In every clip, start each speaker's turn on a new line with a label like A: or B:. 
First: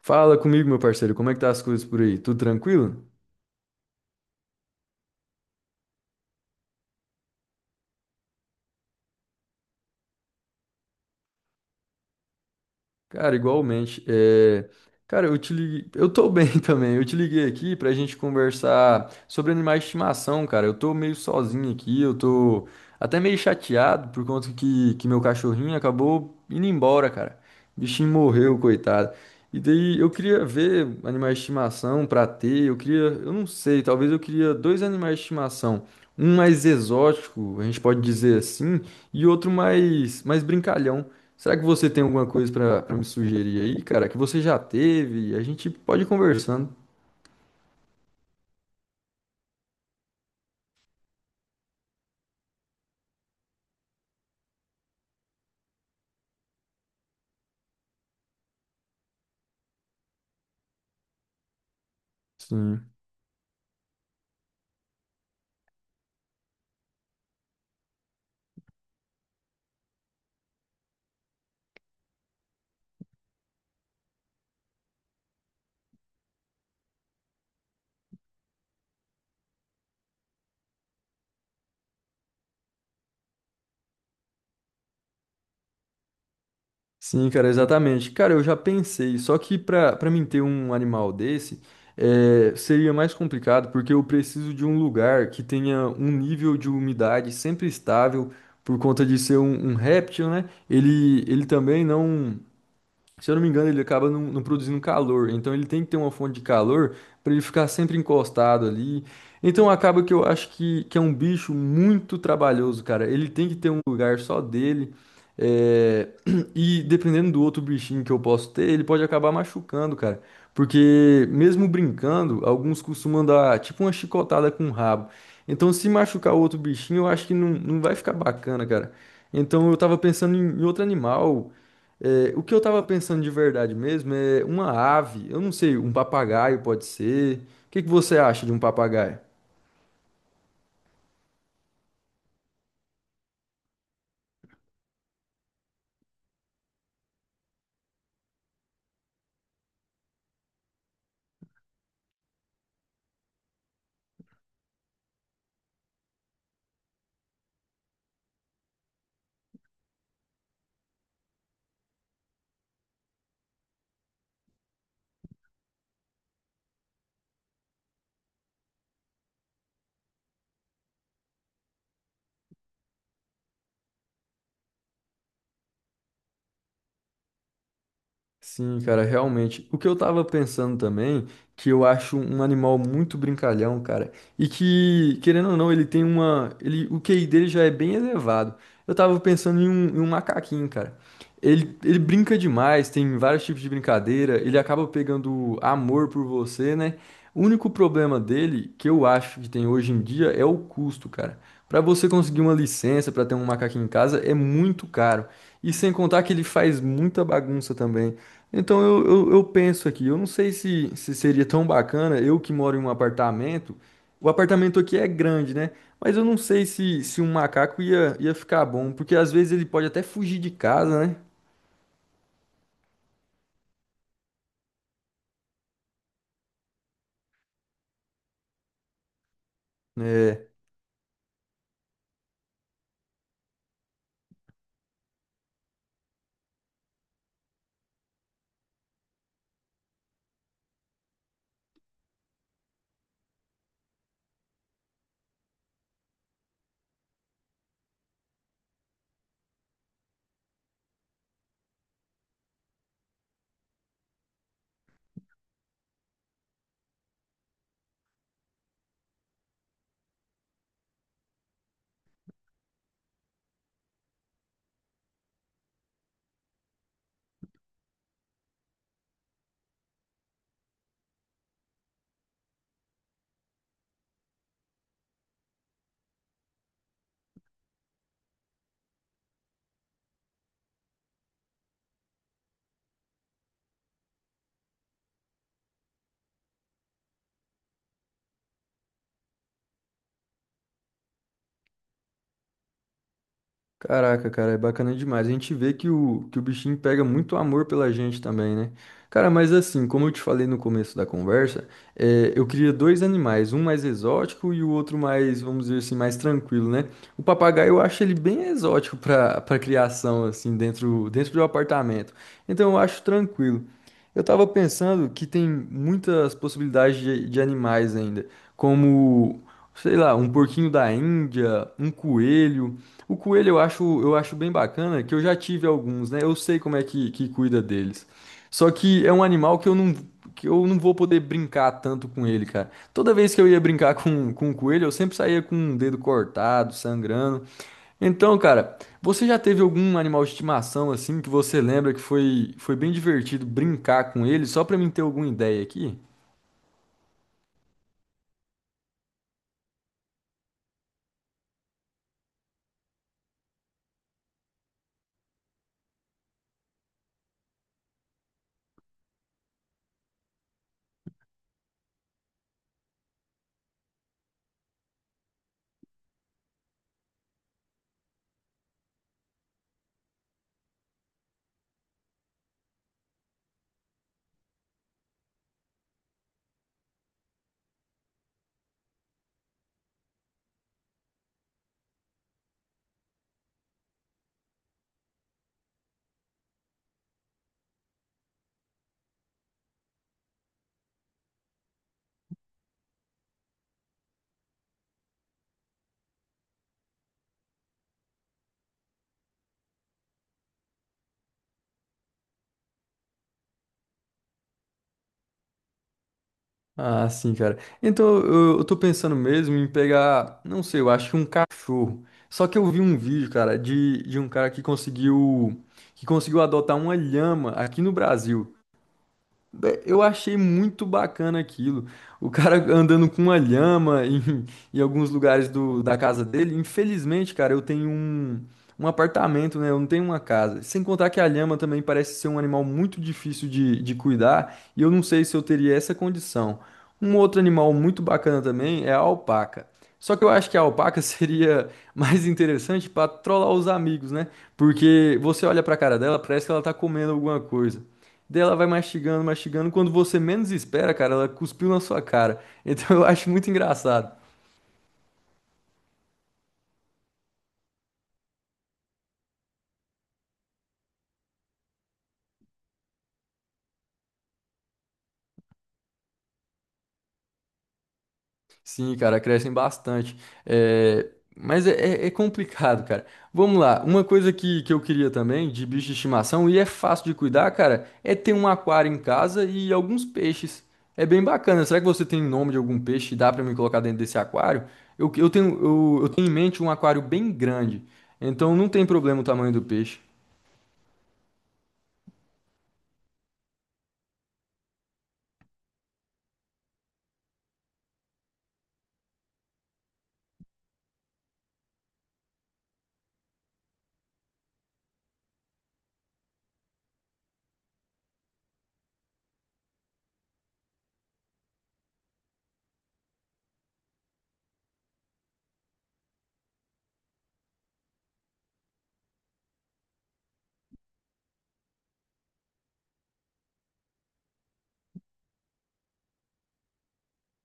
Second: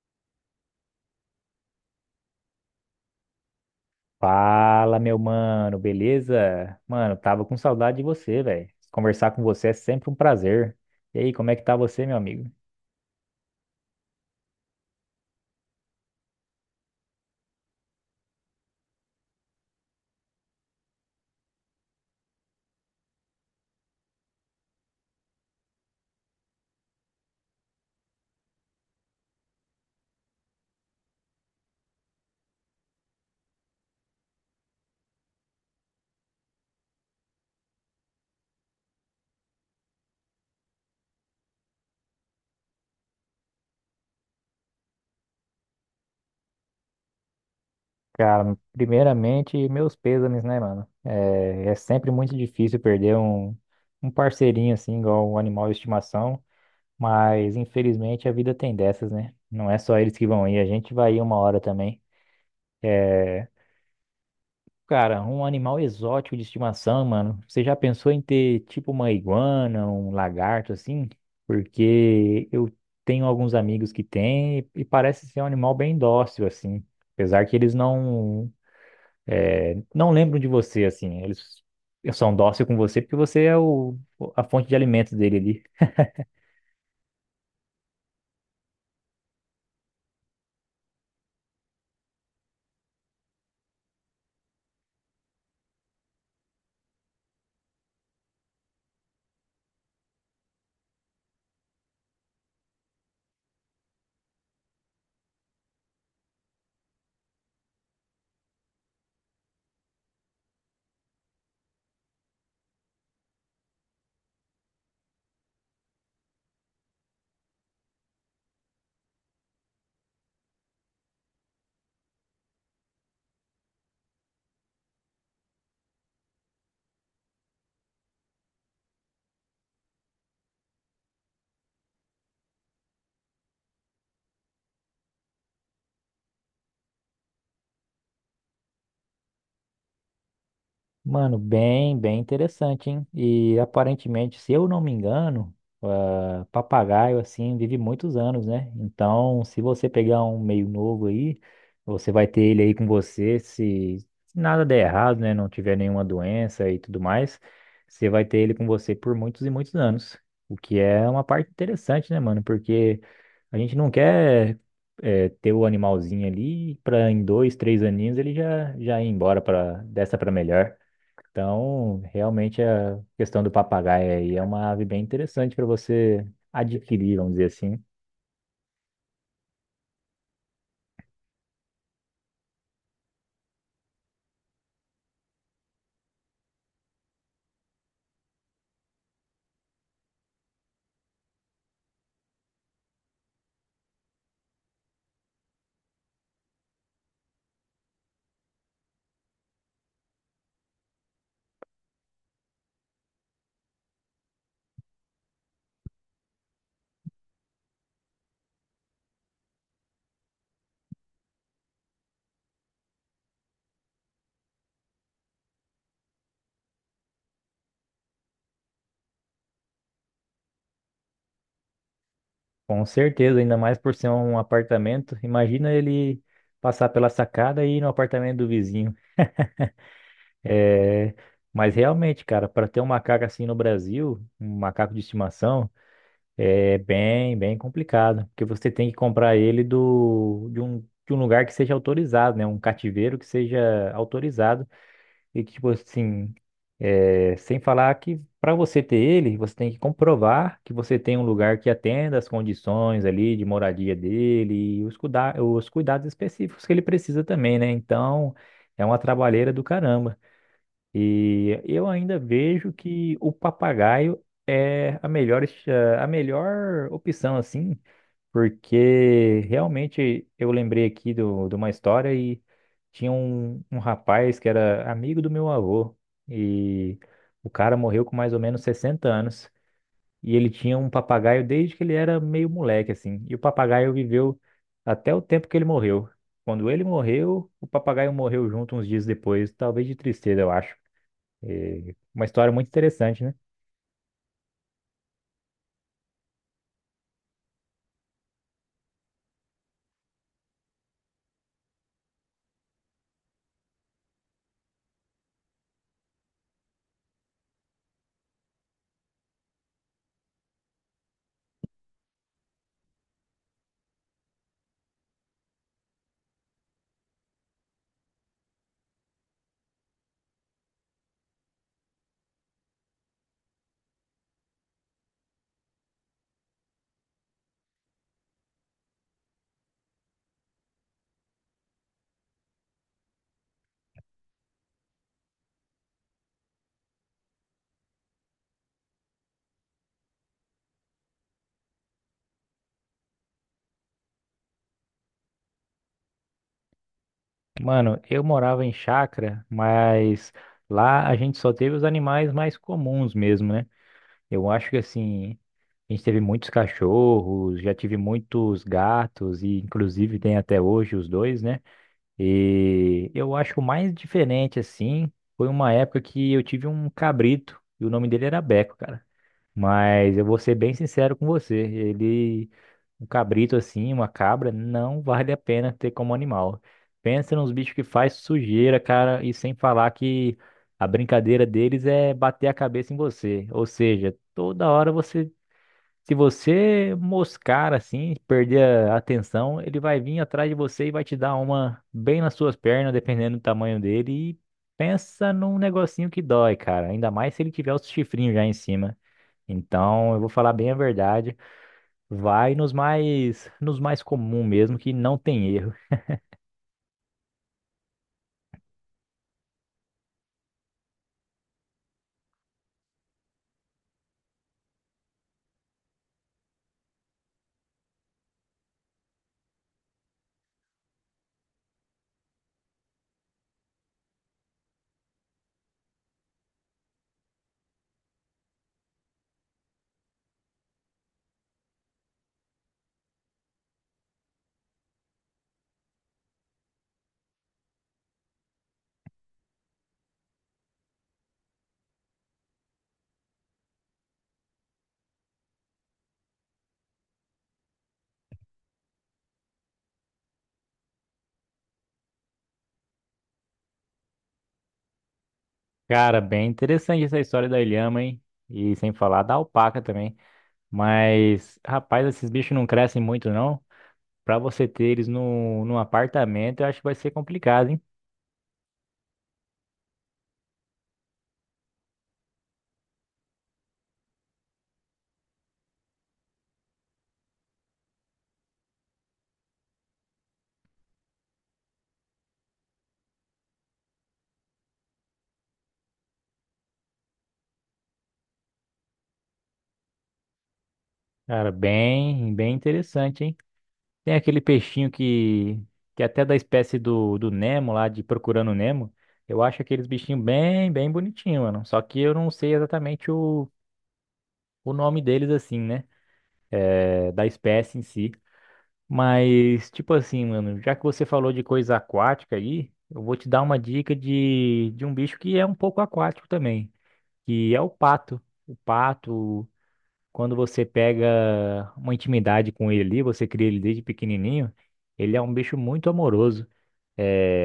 A: Fala comigo, meu parceiro, como é que tá as coisas por aí? Tudo tranquilo?
B: Fala, meu mano, beleza? Mano, tava com saudade de você, velho. Conversar com você é sempre um prazer. E aí, como é que tá você, meu amigo?
A: Cara, igualmente. Cara, eu te liguei. Eu tô bem também. Eu te liguei aqui pra gente conversar sobre animais de estimação, cara. Eu tô meio sozinho aqui, eu tô. Até meio chateado por conta que meu cachorrinho acabou indo embora, cara. O bichinho morreu, coitado. E daí eu queria ver animais de estimação pra ter. Eu queria, eu não sei, talvez eu queria dois animais de estimação. Um mais exótico, a gente pode dizer assim, e outro mais, mais brincalhão. Será que você tem alguma coisa pra me sugerir aí, cara? Que você já teve? A gente pode ir conversando.
B: Cara, primeiramente, meus pêsames, né, mano? É sempre muito difícil perder um parceirinho assim, igual um animal de estimação, mas infelizmente a vida tem dessas, né? Não é só eles que vão ir, a gente vai ir uma hora também.
A: Sim.
B: Cara, um animal exótico de estimação, mano. Você já pensou em ter tipo uma iguana, um lagarto assim? Porque eu tenho alguns amigos que têm e parece ser um animal bem dócil assim, apesar que eles não não lembram de você assim. Eles são dóceis com você porque você é a fonte de alimentos dele.
A: Sim, cara, exatamente. Cara, eu já pensei, só que pra para mim ter um animal desse, seria mais complicado, porque eu preciso de um lugar que tenha um nível de umidade sempre estável, por conta de ser um réptil, né? Ele também não. Se eu não me engano, ele acaba não, não produzindo calor. Então ele tem que ter uma fonte de calor para ele ficar sempre encostado ali. Então acaba que eu acho que é um bicho muito trabalhoso, cara. Ele tem que ter um lugar só dele. é, E dependendo do outro bichinho que eu posso ter, ele pode acabar machucando, cara. Porque mesmo brincando, alguns costumam dar tipo uma chicotada com o rabo. Então se machucar o outro bichinho, eu acho que não, não vai ficar bacana, cara. Então eu tava pensando em outro animal, o que eu tava pensando de verdade mesmo é uma ave, eu não sei, um papagaio pode ser. O que que você acha de um papagaio?
B: Mano, bem, bem interessante, hein? E aparentemente, se eu não me engano, ah, papagaio assim vive muitos anos, né? Então, se você pegar um meio novo aí, você vai ter ele aí com você, se nada der errado, né? Não tiver nenhuma doença e tudo mais, você vai ter ele com você por muitos e muitos anos. O que é uma parte interessante, né, mano? Porque a gente não quer ter o animalzinho ali para em 2, 3 aninhos ele já já ir embora para dessa para melhor. Então, realmente a questão do papagaio aí é uma ave bem interessante para você adquirir, vamos dizer assim.
A: Sim, cara, realmente. O que eu tava pensando também, que eu acho um animal muito brincalhão, cara, e que, querendo ou não, ele tem uma, ele, o QI dele já é bem elevado. Eu tava pensando em um macaquinho, cara. Ele brinca demais, tem vários tipos de brincadeira, ele acaba pegando amor por você, né? O único problema dele, que eu acho que tem hoje em dia, é o custo, cara. Pra você conseguir uma licença pra ter um macaquinho em casa é muito caro. E sem contar que ele faz muita bagunça também. Então eu penso aqui, eu não sei se, se seria tão bacana, eu que moro em um apartamento, o apartamento aqui é grande, né? Mas eu não sei se, se um macaco ia ficar bom, porque às vezes ele pode até fugir de casa, né?
B: Com certeza, ainda mais por ser um apartamento. Imagina ele passar pela sacada e ir no apartamento do vizinho.
A: É,
B: É. Mas realmente, cara, para ter um macaco assim no Brasil, um macaco de estimação, é bem, bem complicado, porque você tem que comprar ele do de um lugar que seja autorizado, né? Um cativeiro que seja autorizado. E que, tipo assim, é, sem falar que para você ter ele, você tem que comprovar que você tem um lugar que atenda as condições ali de moradia dele e os cuidados específicos que ele precisa também, né? Então, é uma trabalheira do caramba. E eu ainda vejo que o papagaio é a melhor, a melhor opção, assim, porque realmente eu lembrei aqui do, de uma história e tinha um rapaz que era amigo do meu avô e o cara morreu com mais ou menos 60 anos e ele tinha um papagaio desde que ele era meio moleque assim. E o papagaio viveu até o tempo que ele morreu. Quando ele morreu, o papagaio morreu junto uns dias depois, talvez de tristeza, eu acho. É uma história muito interessante, né?
A: Caraca, cara, é bacana demais. A gente vê que o bichinho pega muito amor pela gente também, né? Cara, mas assim, como eu te falei no começo da conversa, eu queria dois animais, um mais exótico e o outro mais, vamos dizer assim, mais tranquilo, né? O papagaio eu acho ele bem exótico para criação, assim, dentro do apartamento. Então eu acho tranquilo. Eu tava pensando que tem muitas possibilidades de animais ainda, como, sei lá, um porquinho da Índia, um coelho. O coelho eu acho bem bacana, que eu já tive alguns, né? Eu sei como é que cuida deles. Só que é um animal que eu não vou poder brincar tanto com ele, cara. Toda vez que eu ia brincar com o coelho, eu sempre saía com um dedo cortado, sangrando. Então, cara, você já teve algum animal de estimação assim que você lembra que foi bem divertido brincar com ele? Só pra mim ter alguma ideia aqui?
B: Mano, eu morava em chácara, mas lá a gente só teve os animais mais comuns mesmo, né? Eu acho que assim, a gente teve muitos cachorros, já tive muitos gatos, e inclusive tem até hoje os dois, né? E eu acho que o mais diferente, assim, foi uma época que eu tive um cabrito, e o nome dele era Beco, cara. Mas eu vou ser bem sincero com você. Ele, um cabrito assim, uma cabra, não vale a pena ter como animal. Pensa nos bichos que faz sujeira, cara, e sem falar que a brincadeira deles é bater a cabeça em você. Ou seja, toda hora você, se você moscar assim, perder a atenção, ele vai vir atrás de você e vai te dar uma bem nas suas pernas, dependendo do tamanho dele. E pensa num negocinho que dói, cara. Ainda mais se ele tiver os chifrinhos já em cima. Então, eu vou falar bem a verdade. Vai nos mais comum mesmo, que não tem erro.
A: Ah, sim, cara. Então, eu tô pensando mesmo em pegar, não sei, eu acho que um cachorro. Só que eu vi um vídeo, cara, de um cara que conseguiu adotar uma lhama aqui no Brasil. Eu achei muito bacana aquilo. O cara andando com uma lhama em alguns lugares da casa dele. Infelizmente, cara, eu tenho um apartamento, né? Eu não tenho uma casa. Sem contar que a lhama também parece ser um animal muito difícil de cuidar. E eu não sei se eu teria essa condição. Um outro animal muito bacana também é a alpaca. Só que eu acho que a alpaca seria mais interessante para trollar os amigos, né? Porque você olha pra cara dela, parece que ela tá comendo alguma coisa. Daí ela vai mastigando, mastigando. Quando você menos espera, cara, ela cuspiu na sua cara. Então eu acho muito engraçado.
B: Cara, bem interessante essa história da ilhama, hein? E sem falar da alpaca também. Mas, rapaz, esses bichos não crescem muito, não. Pra você ter eles no, num apartamento, eu acho que vai ser complicado, hein?
A: Sim, cara, crescem bastante. É, Mas é complicado, cara. Vamos lá. Uma coisa que eu queria também de bicho de estimação, e é fácil de cuidar, cara, é ter um aquário em casa e alguns peixes. É bem bacana. Será que você tem nome de algum peixe e dá pra me colocar dentro desse aquário? Eu tenho em mente um aquário bem grande. Então não tem problema o tamanho do peixe.
B: Cara, bem, bem interessante, hein? Tem aquele peixinho que é até da espécie do Nemo lá, de Procurando Nemo. Eu acho aqueles bichinhos bem, bem bonitinhos, mano. Só que eu não sei exatamente o nome deles, assim, né? É, da espécie em si. Mas, tipo assim, mano, já que você falou de coisa aquática aí, eu vou te dar uma dica de, um bicho que é um pouco aquático também, que é o pato. O pato, quando você pega uma intimidade com ele ali, você cria ele desde pequenininho, ele é um bicho muito amoroso. É,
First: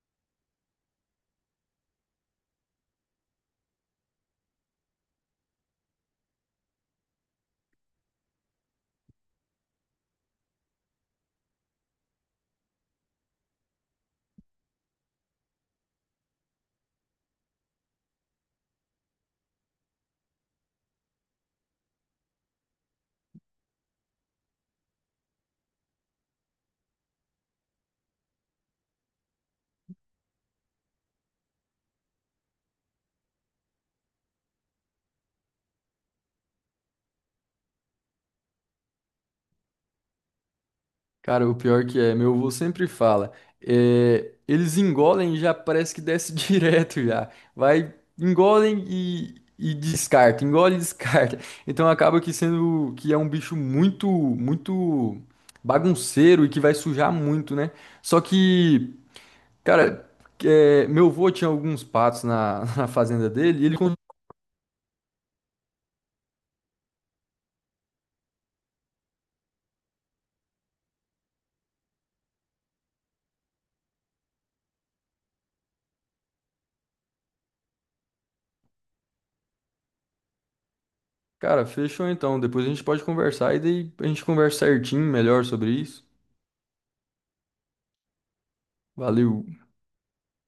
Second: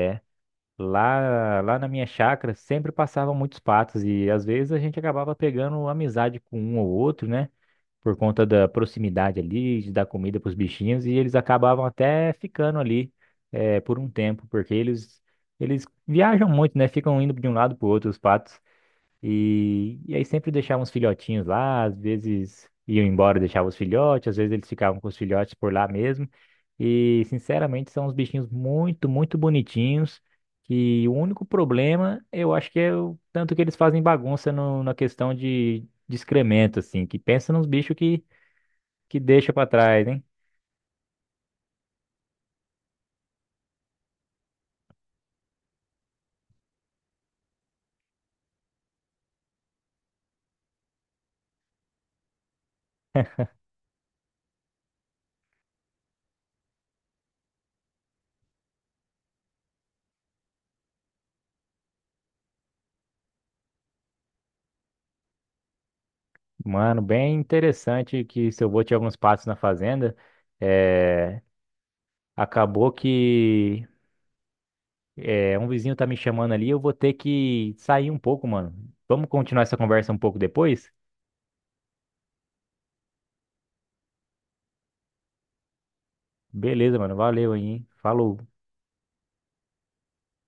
B: lá, na minha chácara sempre passavam muitos patos e às vezes a gente acabava pegando amizade com um ou outro, né? Por conta da proximidade ali, de dar comida para os bichinhos, e eles acabavam até ficando ali por um tempo, porque eles viajam muito, né? Ficam indo de um lado para o outro, os patos, e aí sempre deixavam os filhotinhos lá, às vezes iam embora e deixavam os filhotes, às vezes eles ficavam com os filhotes por lá mesmo, e sinceramente são uns bichinhos muito, muito bonitinhos. Que o único problema, eu acho que é o tanto que eles fazem bagunça na questão de excremento, assim, que pensa nos bichos que deixa pra trás, hein?
A: Cara, o pior que é, meu avô sempre fala, eles engolem e já parece que desce direto já. Vai, engolem e descarta, engole e descarta. Então acaba que sendo que é um bicho muito bagunceiro e que vai sujar muito, né? Só que, cara, meu avô tinha alguns patos na, na fazenda dele e ele, con-
B: Mano, bem interessante que seu avô tinha alguns passos na fazenda. É, acabou que um vizinho tá me chamando ali, eu vou ter que sair um pouco, mano. Vamos continuar essa conversa um pouco depois?
A: cara, fechou então, depois a gente pode conversar e daí a gente conversa certinho melhor sobre isso.
B: Beleza, mano. Valeu aí, hein? Falou.
A: Valeu.